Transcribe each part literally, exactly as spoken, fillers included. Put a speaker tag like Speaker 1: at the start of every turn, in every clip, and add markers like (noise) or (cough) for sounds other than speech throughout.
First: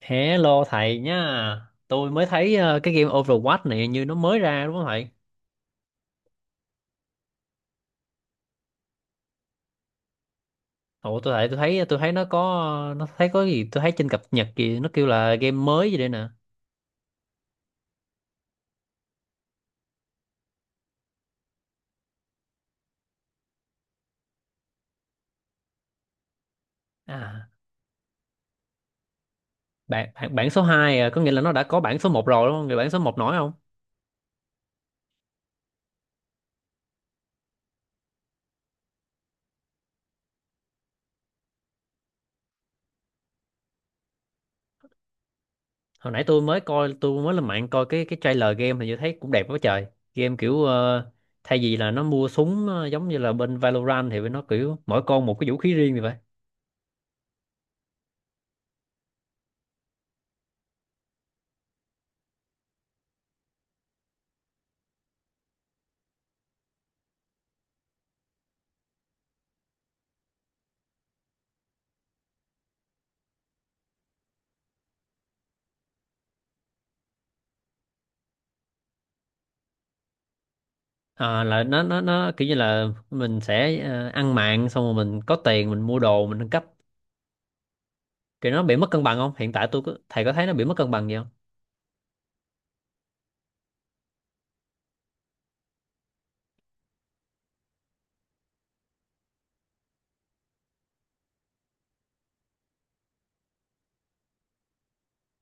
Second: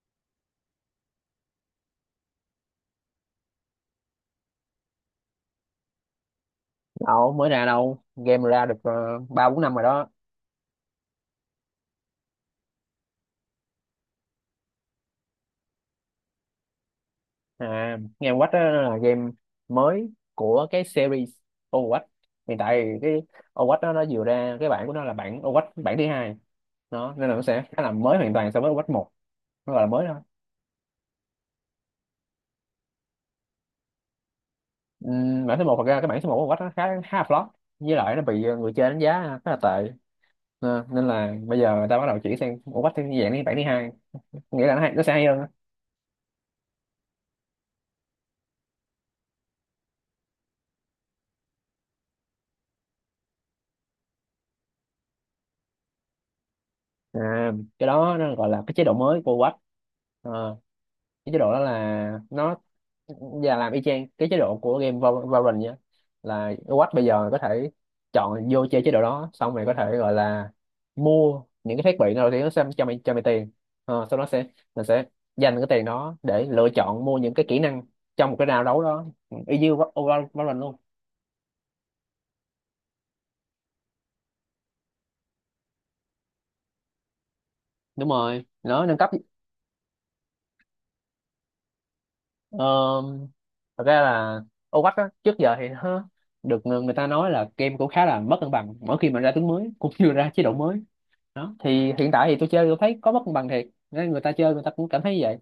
Speaker 1: Hello thầy nhá. Tôi mới thấy ờ, cái game Overwatch này như nó mới ra đúng không thầy?
Speaker 2: Đâu mới ra đâu, game ra được ờ, ba bốn năm rồi đó.
Speaker 1: Ồ tôi thấy tôi thấy tôi thấy nó có nó thấy có gì tôi thấy trên cập nhật kìa, nó kêu là game mới gì đây nè.
Speaker 2: À, game Watch đó là game mới của cái series Overwatch. Hiện tại thì cái Overwatch đó nó vừa ra cái bản của nó là bản Overwatch, bản thứ hai đó, nên là nó
Speaker 1: À
Speaker 2: sẽ khá là mới hoàn toàn so với Overwatch một. Nó gọi là mới
Speaker 1: bản
Speaker 2: thôi.
Speaker 1: bản, bản số hai à, có nghĩa là nó đã có bản số một rồi đúng không? Người bản số một nổi không?
Speaker 2: Ừm, bản số một, thật ra cái bản số một của Overwatch nó khá khá là flop, với lại nó bị ờ, người chơi đánh giá khá là tệ. Ờ, nên là bây giờ người ta bắt đầu chuyển sang Overwatch theo dạng như bản thứ hai, nghĩa là nó, hay, nó sẽ hay hơn á.
Speaker 1: Hồi nãy tôi mới coi, tôi mới lên mạng coi cái cái trailer game thì tôi thấy cũng đẹp quá trời. Game kiểu ờ, thay vì là nó mua súng ờ, giống như là bên Valorant, thì nó kiểu mỗi con một cái vũ khí riêng vậy.
Speaker 2: À, cái đó nó gọi là cái chế độ mới của Overwatch. Ờ, cái chế độ đó là nó và làm y chang cái chế độ của game Val- Valorant nhá, là Watch bây giờ có thể chọn vô chơi chế độ đó xong rồi có thể gọi là mua những cái thiết bị nào thì nó sẽ cho mày cho mày tiền. Ờ, sau đó sẽ Mình sẽ dành cái tiền đó để lựa chọn mua những cái kỹ năng trong một cái round đấu đó. Ừ, y như Val- Val- Valorant luôn.
Speaker 1: Ờ, là nó nó nó kiểu như là mình sẽ ờ, ăn mạng xong rồi mình có tiền, mình mua đồ, mình nâng cấp.
Speaker 2: Đúng rồi,
Speaker 1: Kiểu nó bị
Speaker 2: nó
Speaker 1: mất
Speaker 2: nâng
Speaker 1: cân
Speaker 2: cấp.
Speaker 1: bằng không, hiện tại tôi có, thầy có thấy nó bị mất cân bằng gì không?
Speaker 2: ờ, Thật ra là Overwatch á, trước giờ thì nó được người người ta nói là game cũng khá là mất cân bằng mỗi khi mà ra tướng mới cũng như ra chế độ mới đó. Thì hiện tại thì tôi chơi, tôi thấy có mất cân bằng thiệt, nên người ta chơi người ta cũng cảm thấy vậy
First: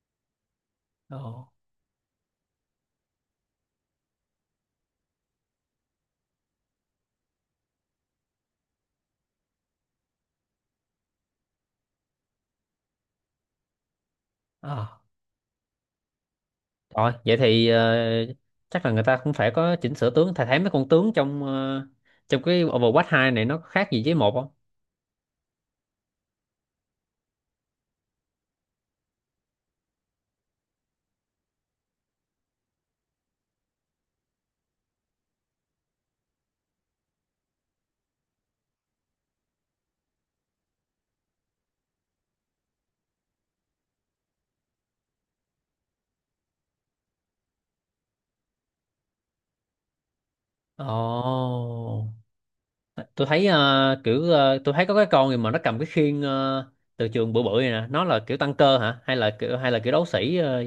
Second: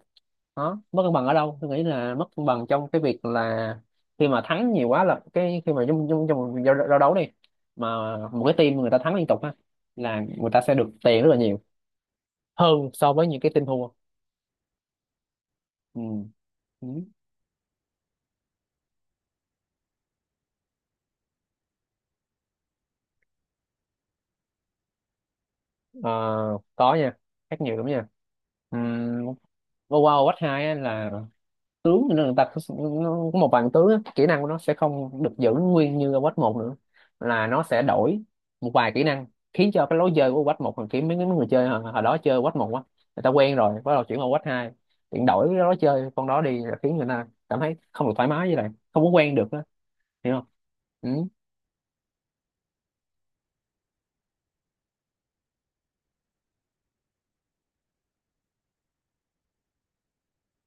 Speaker 2: đó. Mất cân
Speaker 1: Ồ,
Speaker 2: bằng ở đâu? Tôi nghĩ là mất cân bằng trong cái việc là khi mà thắng nhiều quá, là cái khi mà trong trong trong một giao, giao đấu đi, mà một cái team người ta thắng liên tục á là người ta sẽ được tiền rất là nhiều hơn so với những cái team thua.
Speaker 1: à,
Speaker 2: Ừ. Ừ.
Speaker 1: rồi vậy thì ờ, chắc là người ta cũng phải có chỉnh sửa tướng. Thầy thấy mấy con tướng trong ờ, trong cái Overwatch hai này nó có khác gì với một không?
Speaker 2: Ờ, có nha, khác nhiều lắm nha. Ừ. Wow, wow, Watch hai á là tướng cho nên người ta có- nó có một vài tướng á, kỹ năng của nó sẽ không được giữ nguyên như ở quách một nữa, là nó sẽ đổi một vài kỹ năng, khiến cho cái lối chơi của quách một thằng kiếm mấy mấy người chơi hồi, hồi đó chơi quách một quá, người ta quen rồi bắt đầu chuyển qua quách hai, chuyển đổi cái lối chơi con đó đi là khiến người ta cảm thấy không được thoải mái với lại không có quen được á. Hiểu không? Ừ.
Speaker 1: Ồ, tôi thấy ờ, kiểu ờ, tôi thấy có cái con gì mà nó cầm cái khiên ờ, từ trường bự bự này nè, nó là kiểu tăng cơ hả, hay là kiểu, hay là kiểu đấu sĩ ờ,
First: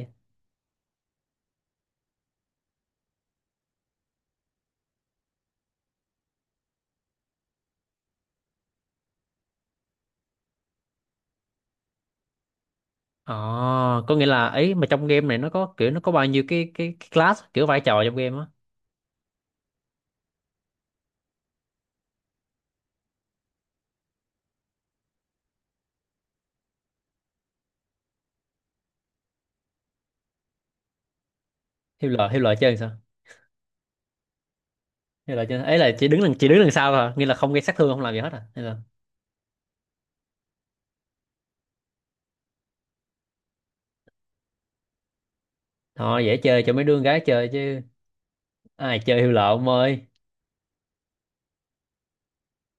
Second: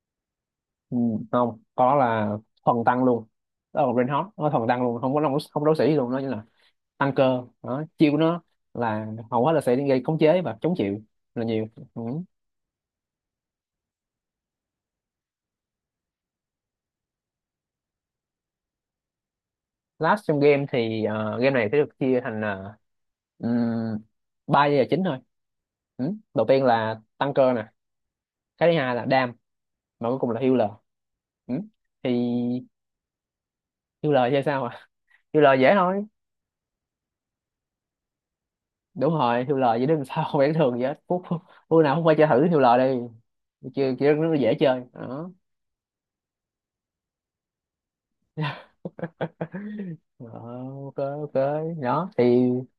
Speaker 2: Ừ, không có, là thuần tăng luôn. Đó là Reinhardt, nó thuần tăng luôn, không có không có đấu sĩ gì luôn đó. Như là tăng cơ đó, chiêu của nó là hầu hết là sẽ gây khống chế và chống chịu là nhiều. Ừ.
Speaker 1: Ờ, có nghĩa là ấy mà trong game này nó có kiểu, nó có bao nhiêu cái cái, cái class, kiểu vai trò trong game á.
Speaker 2: Last trong game thì ờ, game này sẽ được chia thành uh, ba giai đoạn chính thôi. Ừ. Đầu tiên là tăng cơ nè, cái thứ hai là đam, và cuối cùng là healer. Ừ. Thì
Speaker 1: Hiêu lợi, hiêu lợi chơi làm sao?
Speaker 2: healer chơi sao à? (laughs)
Speaker 1: Hiêu lợi chơi
Speaker 2: Healer dễ
Speaker 1: ấy là
Speaker 2: thôi.
Speaker 1: chỉ đứng đằng, chỉ đứng đằng sau thôi à? Nghĩa là không gây sát thương, không làm gì hết à? Hay là
Speaker 2: Đúng rồi, healer (laughs) dễ. Đừng sao, không phải thường vậy hết. Phút phút phút nào không phải chơi thử healer đi, chưa kia nó dễ chơi đó.
Speaker 1: thôi, dễ chơi cho mấy đứa con gái chơi chứ,
Speaker 2: (laughs)
Speaker 1: ai chơi hiêu lợi ông ơi.
Speaker 2: Ờ, ok, ok, đó thì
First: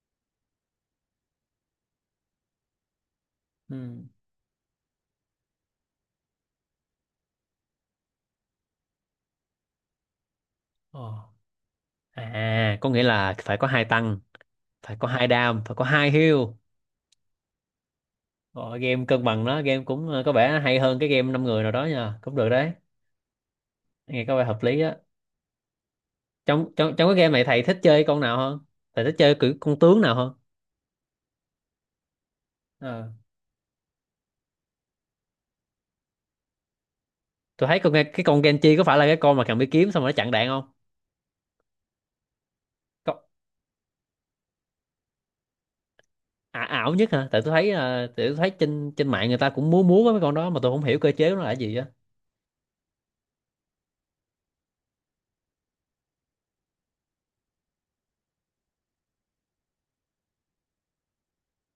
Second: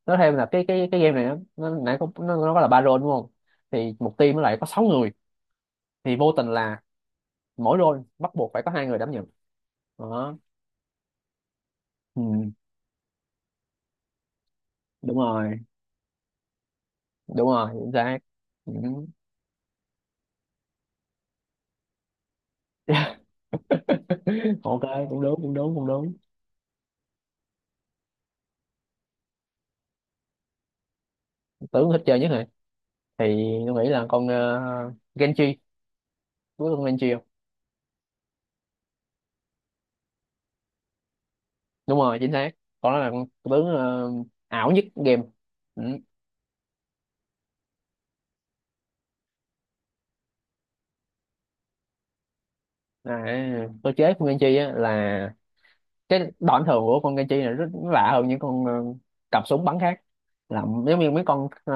Speaker 2: nói thêm là cái cái cái game này nó nó nãy có nó, nó có là ba role đúng không?
Speaker 1: Ừ.
Speaker 2: Thì một team nó lại có sáu người, thì vô tình là mỗi role bắt buộc phải có hai người đảm nhận đó.
Speaker 1: Ờ.
Speaker 2: Ừ,
Speaker 1: À, có nghĩa là phải có hai tăng, phải có
Speaker 2: đúng
Speaker 1: hai
Speaker 2: rồi,
Speaker 1: đam, phải có hai heal.
Speaker 2: đúng rồi, chính xác. Ừ.
Speaker 1: Ờ, game cân bằng đó, game cũng ờ, có vẻ hay hơn cái game năm người nào đó nha, cũng được đấy. Nghe có vẻ
Speaker 2: (laughs)
Speaker 1: hợp lý
Speaker 2: Ok.
Speaker 1: á.
Speaker 2: Cũng đúng, cũng đúng, cũng đúng.
Speaker 1: Trong trong trong cái game này thầy thích chơi con nào hơn? Thầy thích chơi kiểu con tướng nào hơn?
Speaker 2: Tưởng thích chơi nhất rồi
Speaker 1: Ờ.
Speaker 2: thì tôi nghĩ là con uh, Genji, đúng con Genji không?
Speaker 1: Tôi thấy con, nghe cái con Genji có phải là cái con mà cầm cái kiếm xong rồi nó chặn đạn không?
Speaker 2: Đúng rồi, chính xác. Con đó là
Speaker 1: Có.
Speaker 2: con tướng ờ, ảo nhất game. Ừ.
Speaker 1: Ả- ảo nhất hả? Tại tôi thấy à, tại tôi thấy trên, trên mạng người ta cũng múa múa với mấy con đó mà tôi không hiểu cơ chế của nó là gì á.
Speaker 2: À, cơ chế của Genji á là cái đòn thường của con Kenchi này rất lạ hơn những con ờ, cặp súng bắn khác, là giống như mấy con ờ,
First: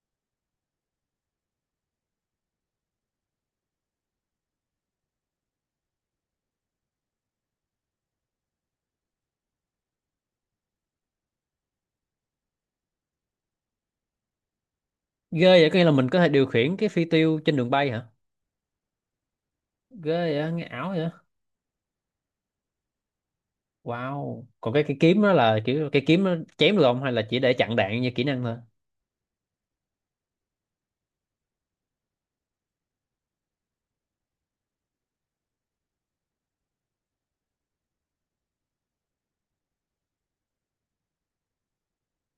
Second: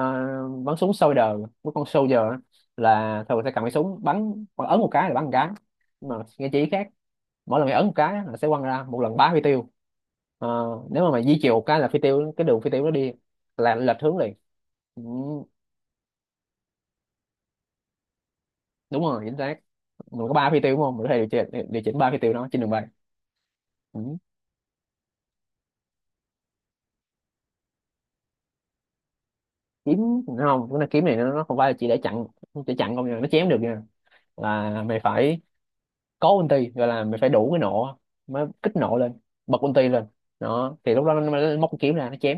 Speaker 2: bắn súng soldier, mấy con soldier á, là thường sẽ cầm cái súng bắn hoặc ấn một cái là bắn một cái. Nhưng mà Kenchi khác, mỗi lần mày ấn một cái á là sẽ quăng ra một lần bá phi tiêu. Ờ, Nếu mà mày di chiều một cái là phi tiêu, cái đường phi tiêu nó đi là lệch hướng liền. Ừ,
Speaker 1: Ghê vậy, có nghĩa là mình có thể điều khiển cái phi tiêu trên đường bay hả?
Speaker 2: đúng rồi, chính xác.
Speaker 1: Ghê
Speaker 2: Mình có
Speaker 1: vậy á,
Speaker 2: ba phi
Speaker 1: nghe
Speaker 2: tiêu đúng
Speaker 1: ảo
Speaker 2: không, mình
Speaker 1: vậy.
Speaker 2: có thể điều chỉnh điều chỉnh ba phi tiêu đó trên đường bay. Ừ.
Speaker 1: Wow, còn cái cái kiếm đó là kiểu cái kiếm nó chém được không, hay là chỉ để chặn đạn như kỹ năng thôi?
Speaker 2: Kiếm đúng không? Cái này kiếm này nó nó không phải là chỉ để chặn, để chặn không nha, nó chém được nha. Là mày phải có ulti, gọi là mày phải đủ cái nộ mới kích nộ lên, bật ulti lên. Đó thì lúc đó nó mới móc cái kiếm ra nó chém.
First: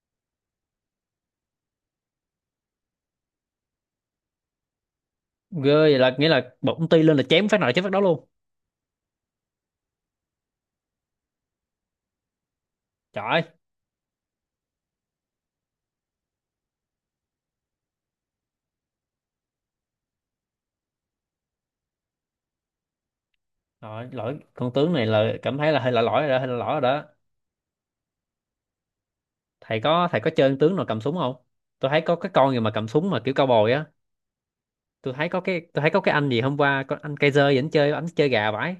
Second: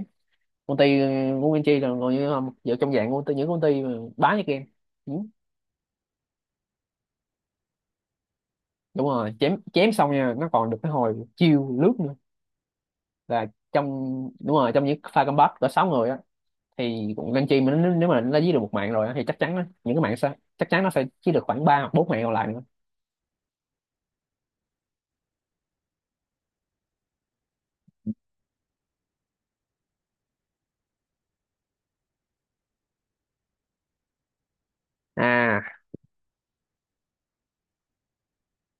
Speaker 2: Ulti của Nguyên là còn như không, giờ trong dạng ulti, những ulti mà bá như game. Ừ,
Speaker 1: Ghê vậy, là nghĩa là bỗng ti lên là chém phát nào chém phát đó luôn.
Speaker 2: đúng rồi, chém chém xong nha, nó còn được cái hồi chiêu lướt nữa.
Speaker 1: Trời ơi.
Speaker 2: Là trong Đúng rồi, trong những pha combat có sáu người á, thì cũng Nguyên mà nó, nếu mà nó dí được một mạng rồi á, thì chắc chắn á, những cái mạng sẽ chắc chắn nó sẽ chỉ được khoảng ba hoặc bốn mạng còn lại nữa.
Speaker 1: Lỗi lỗi con tướng này, là cảm thấy là hơi lỗi lỗi rồi đó, hơi lỗi lỗi rồi đó. Thầy có, thầy có chơi ăn tướng nào cầm súng không? Tôi thấy có cái con gì mà cầm súng mà kiểu cao bồi á. Tôi thấy có cái,
Speaker 2: À,
Speaker 1: tôi thấy có cái anh gì hôm qua, con anh Kaiser vẫn chơi, anh chơi gà vãi.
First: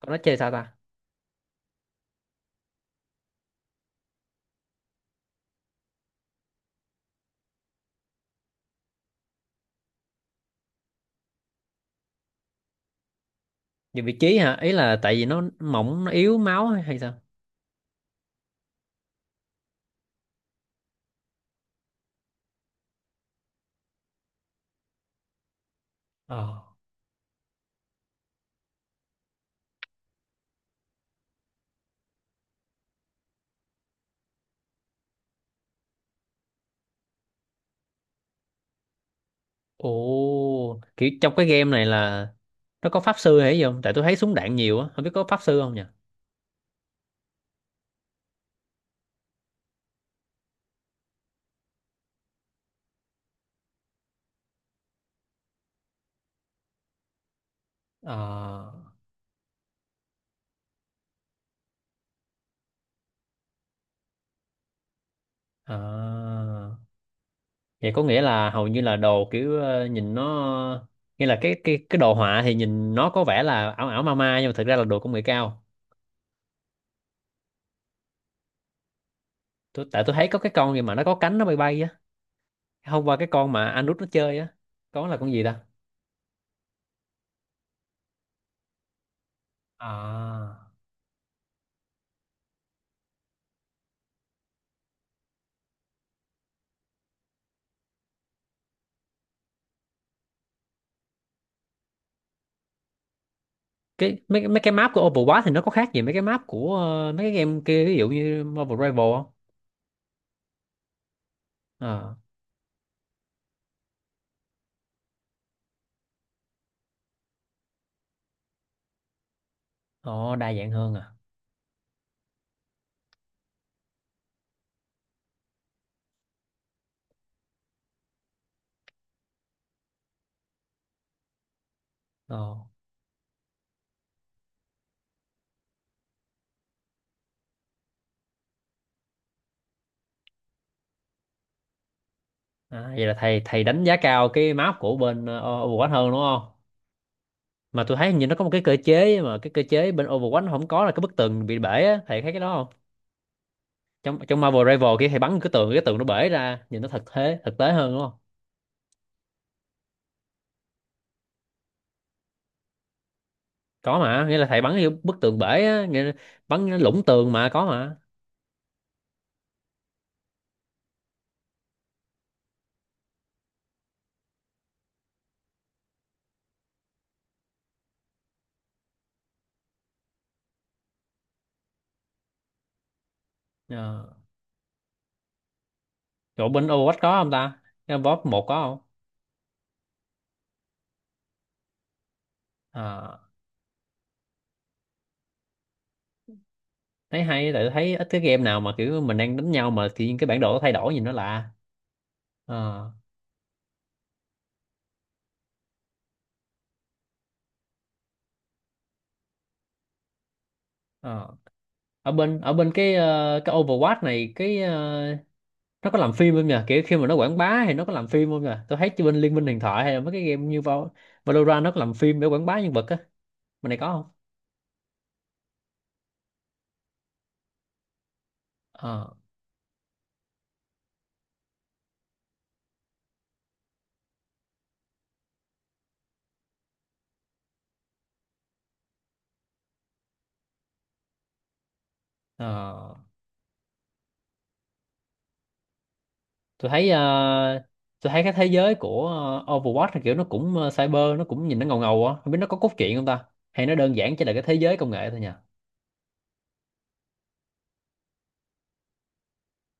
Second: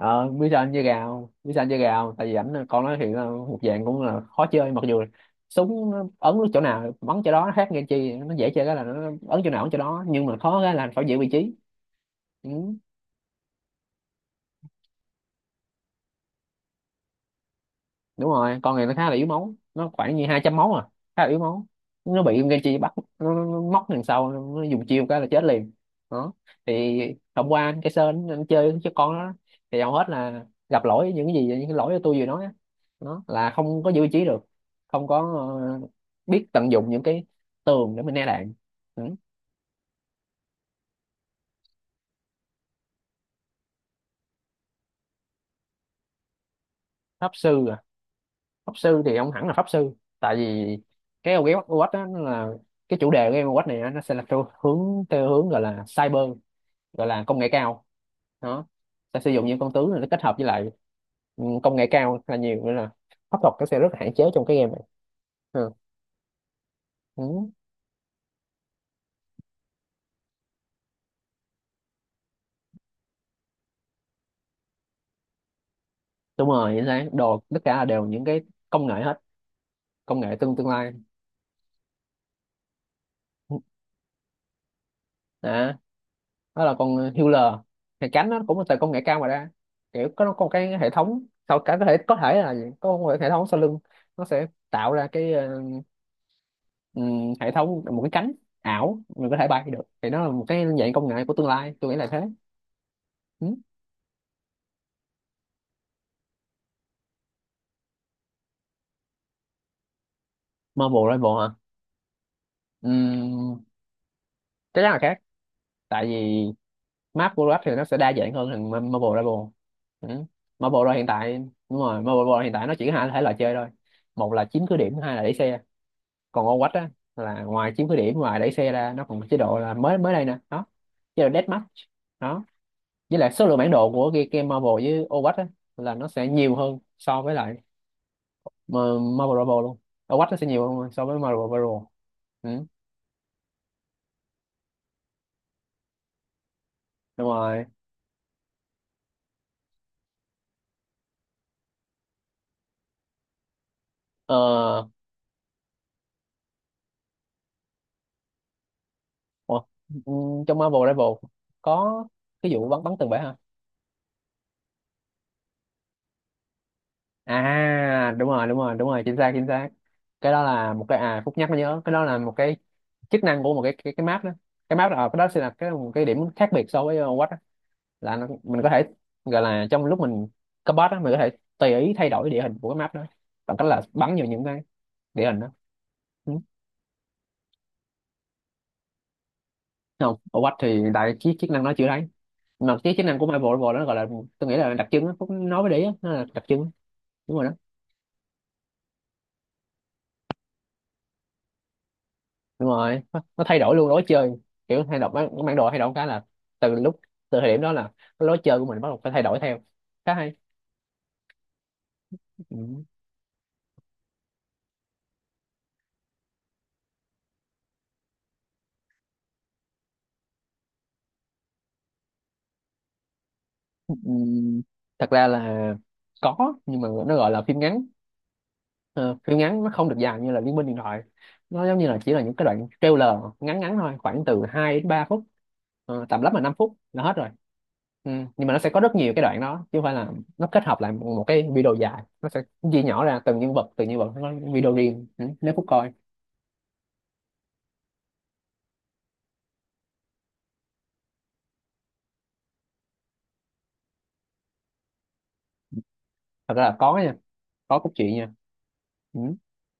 Speaker 1: Con nó chơi
Speaker 2: biết
Speaker 1: sao
Speaker 2: sao anh
Speaker 1: ta?
Speaker 2: chơi gà không, biết sao anh chơi gà không, tại vì ảnh là- con nói hiện là một dạng cũng là khó chơi, mặc dù là súng nó ấn chỗ nào bắn chỗ đó. Nó khác nghe chi, nó dễ chơi cái là nó ấn chỗ nào ấn chỗ đó, nhưng mà khó cái là phải giữ vị trí. Ừ.
Speaker 1: Dùng vị trí hả? Ý là tại vì nó mỏng, nó yếu máu hay, hay sao?
Speaker 2: Đúng rồi, con này nó khá là yếu máu, nó khoảng như hai trăm máu à, khá là yếu máu. Nó bị Genji bắt, nó, nó, nó móc đằng sau, nó dùng chiêu cái là chết liền đó.
Speaker 1: Ờ.
Speaker 2: Thì hôm qua anh cái Sơn anh chơi với con đó thì hầu hết là gặp lỗi, những cái gì những cái lỗi mà tôi vừa nói á. Đó là không có giữ vị trí được, không có ờ, biết tận dụng những cái tường để mình né đạn. Ừ.
Speaker 1: Ồ, kiểu trong cái game này là nó có pháp sư hay gì không? Tại tôi thấy súng đạn nhiều á, không biết có pháp sư không nhỉ?
Speaker 2: Pháp sư à? Pháp sư thì không hẳn là pháp sư, tại vì cái game Overwatch đó, nó là cái chủ đề của game Overwatch này á, nó sẽ là theo hướng, theo hướng gọi là cyber, gọi là công nghệ cao.
Speaker 1: Ờ.
Speaker 2: Đó sẽ sử dụng những con tướng này, nó kết hợp với lại ừ, công nghệ cao là nhiều. Nữa là pháp thuật nó sẽ rất là hạn chế trong cái game này. Ừ.
Speaker 1: À.
Speaker 2: Ừ.
Speaker 1: Vậy có nghĩa là hầu như là đồ kiểu ờ, nhìn nó, nghĩa là cái cái cái đồ họa thì nhìn nó có vẻ là ảo ảo ma ma nhưng mà thực ra là đồ công nghệ cao.
Speaker 2: Đúng rồi, chính xác, đồ tất cả là đều những cái công nghệ hết.
Speaker 1: Tôi tại tôi
Speaker 2: Công
Speaker 1: thấy
Speaker 2: nghệ
Speaker 1: có cái
Speaker 2: tương tương
Speaker 1: con gì
Speaker 2: lai.
Speaker 1: mà nó có cánh, nó bay bay á. Hôm qua cái con mà anh út nó chơi á, con là con gì ta?
Speaker 2: Đó, đó là con Hewler, thì cánh nó cũng là từ công nghệ cao mà ra. Kiểu có nó có một
Speaker 1: À.
Speaker 2: cái hệ thống sau cả, có thể có thể là gì? Có một hệ thống sau lưng, nó sẽ tạo ra cái ờ, ừm, hệ thống một cái cánh ảo mình có thể bay được. Thì nó là một cái dạng công nghệ của tương lai, tôi nghĩ là thế. Ừ.
Speaker 1: Cái mấy mấy cái map của Overwatch thì nó có khác gì mấy cái map của ờ, mấy cái game kia, ví dụ như Marvel Rival không?
Speaker 2: Marvel Rival hả?
Speaker 1: Ờ.
Speaker 2: Ừm, Chắc chắn là khác, tại vì map của Rap thì nó sẽ đa dạng hơn thằng Marvel Rival. Ừ.
Speaker 1: Ồ, đa dạng
Speaker 2: Marvel
Speaker 1: hơn
Speaker 2: Rival hiện
Speaker 1: à.
Speaker 2: tại Đúng rồi, Marvel Rival hiện tại nó chỉ có hai thể loại chơi thôi, một là chiếm cứ điểm, hai là đẩy xe. Còn ô quách á là ngoài chiếm khuyết điểm, ngoài đẩy xe ra nó còn có chế độ là mới mới đây nè đó, chế độ deathmatch
Speaker 1: Ồ.
Speaker 2: đó. Với lại số lượng bản đồ của cái game Marvel với ô quách á là nó sẽ nhiều hơn so với lại mà- Marvel Marvel luôn. Ô quách nó sẽ nhiều hơn so với Marvel Marvel. Ừ.
Speaker 1: À, vậy là thầy thầy đánh giá cao cái map của bên ờ, Overwatch hơn đúng không?
Speaker 2: Đúng rồi.
Speaker 1: Mà tôi thấy hình như nó có một cái cơ chế mà cái cơ chế bên Overwatch nó không có, là cái bức tường bị bể á, thầy thấy cái đó không? Trong, trong Marvel
Speaker 2: ờ
Speaker 1: Rival kia thầy bắn cái tường, cái tường nó bể ra nhìn nó thật, thế thực tế hơn đúng không?
Speaker 2: Ủa, ừ, trong Marvel Marvel có cái vụ bắn bắn tường bể hả?
Speaker 1: Có mà, nghĩa là thầy bắn cái bức tường bể á, nghĩa là bắn cái lũng tường mà có mà.
Speaker 2: À, đúng rồi, đúng rồi, đúng rồi, chính xác, chính xác. Cái đó là một cái, à, Phúc nhắc mới nhớ, cái đó là một cái chức năng của một cái cái, cái map đó, cái map đó ờ, cái đó sẽ là cái một cái điểm khác biệt so với uh, Watch đó. Là nó, mình có thể gọi là trong lúc mình cấp boss đó, mình có thể tùy ý thay đổi địa hình của cái map đó bằng cách là
Speaker 1: Ờ.
Speaker 2: bắn vào những cái địa hình đó. Ừ.
Speaker 1: Chỗ bên Overwatch có không ta? Cái boss một có không?
Speaker 2: Không, ở Watch thì đại chiếc chức năng nó chưa thấy, mà cái chức
Speaker 1: Ờ.
Speaker 2: năng của Marvel Marvel đó gọi là, tôi nghĩ là đặc trưng đó, Phúc nói với đấy nó là đặc trưng.
Speaker 1: Thấy
Speaker 2: Đúng rồi đó.
Speaker 1: hay, tại tôi thấy ít cái game nào mà kiểu mình đang đánh nhau mà tự nhiên cái bản đồ nó thay đổi, nhìn nó lạ.
Speaker 2: Đúng
Speaker 1: Ờ,
Speaker 2: rồi, nó, nó thay đổi luôn lối chơi. Kiểu thay đổi bản, bản đồ, thay đổi cái là từ lúc từ thời điểm đó là cái lối chơi của mình bắt đầu phải thay đổi theo, khá hay.
Speaker 1: ờ. ở bên ở bên
Speaker 2: Ừ.
Speaker 1: cái ờ, cái Overwatch này cái ờ, nó có làm phim không nhỉ, kiểu khi mà nó quảng bá thì nó có làm phim không nhỉ? Tôi thấy chứ, bên Liên minh huyền thoại hay là mấy cái game như Val- Valorant nó có làm phim để quảng bá nhân vật á, bên này có
Speaker 2: Ừ.
Speaker 1: không?
Speaker 2: Thật ra là có, nhưng mà nó gọi là phim ngắn.
Speaker 1: Ờ.
Speaker 2: Ờ, Phim ngắn nó không được dài như là Liên Minh Điện Thoại, nó giống như là chỉ là những cái đoạn trailer ngắn ngắn thôi, khoảng từ hai đến ba phút. Ờ, tầm lắm là năm phút là hết rồi. Ừ. Nhưng mà nó sẽ có rất nhiều cái đoạn đó chứ không phải là nó kết hợp lại một, một cái video dài, nó sẽ chia
Speaker 1: Ờ,
Speaker 2: nhỏ ra từng nhân vật từng nhân vật, nó có video riêng. Ừ. Nếu phút coi.
Speaker 1: tôi thấy ờ, tôi thấy cái thế giới của ờ, Overwatch là kiểu nó cũng ờ, cyber, nó cũng nhìn nó ngầu ngầu á, không biết nó có cốt truyện không ta, hay nó đơn giản chỉ là cái thế giới công nghệ thôi nhỉ?
Speaker 2: Thật ra là có nha, có cốt truyện nha. Ừ.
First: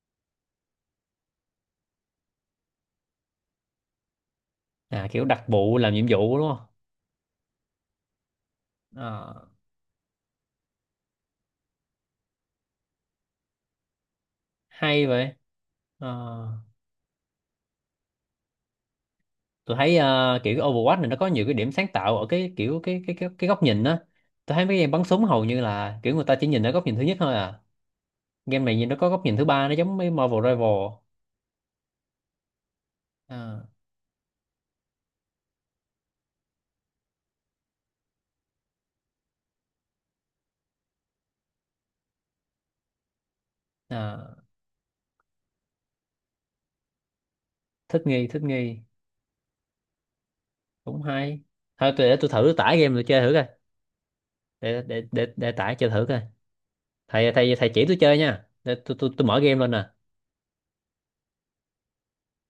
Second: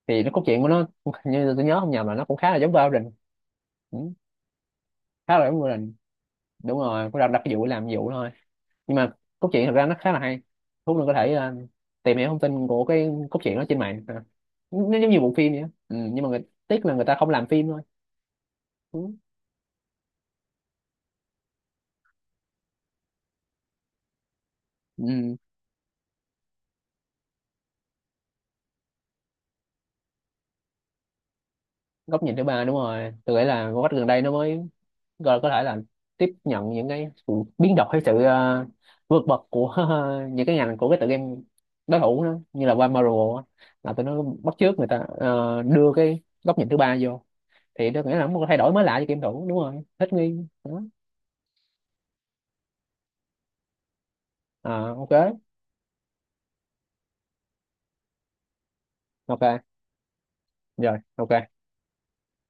Speaker 2: Thì nó cốt truyện của nó (laughs) như tôi nhớ không nhầm là nó cũng khá là giống Valorant. Ừ.
Speaker 1: À, kiểu
Speaker 2: Khá
Speaker 1: đặc
Speaker 2: là giống
Speaker 1: vụ làm
Speaker 2: Valorant.
Speaker 1: nhiệm vụ đúng không?
Speaker 2: Đúng rồi, cũng đặt đặt cái vụ làm vụ thôi. Nhưng mà
Speaker 1: Ờ.
Speaker 2: cốt truyện thật ra nó khá là hay. Thú mình có thể ờ, tìm hiểu thông tin của cái cốt truyện đó trên mạng à. Nó
Speaker 1: Hay
Speaker 2: giống như bộ
Speaker 1: vậy.
Speaker 2: phim vậy á. Ừ.
Speaker 1: Ờ,
Speaker 2: Nhưng mà người, tiếc là người ta không làm phim thôi. Ừ.
Speaker 1: tôi thấy ờ, kiểu cái Overwatch này nó có nhiều cái điểm sáng tạo ở cái kiểu cái cái cái, cái góc nhìn á. Tôi thấy mấy game bắn súng
Speaker 2: Ừ.
Speaker 1: hầu như là kiểu người ta chỉ nhìn ở góc nhìn thứ nhất thôi à, game này nhìn nó có góc nhìn thứ ba, nó giống mấy Marvel Rival.
Speaker 2: Góc nhìn thứ ba đúng rồi, tôi nghĩ
Speaker 1: À,
Speaker 2: là góc gần đây nó mới, rồi có thể là tiếp nhận những cái sự biến động hay sự ờ, vượt bậc của (laughs) những cái ngành của cái tựa game đối thủ đó, như là qua Marvel á, là tụi nó
Speaker 1: à,
Speaker 2: bắt chước người ta ờ, đưa cái góc nhìn thứ ba vô, thì
Speaker 1: thích
Speaker 2: tôi nghĩ là
Speaker 1: nghi,
Speaker 2: nó một
Speaker 1: thích
Speaker 2: cái thay đổi
Speaker 1: nghi.
Speaker 2: mới lạ cho game thủ, đúng rồi, thích nghi. Đó.
Speaker 1: Cũng hay. Thôi tôi để tôi thử tải game tôi chơi thử coi, để
Speaker 2: À,
Speaker 1: để
Speaker 2: ok,
Speaker 1: để, để tải chơi thử coi. Thầy thầy thầy chỉ tôi chơi nha, để tôi tôi tôi mở game
Speaker 2: ok,
Speaker 1: lên nè.
Speaker 2: rồi, ok.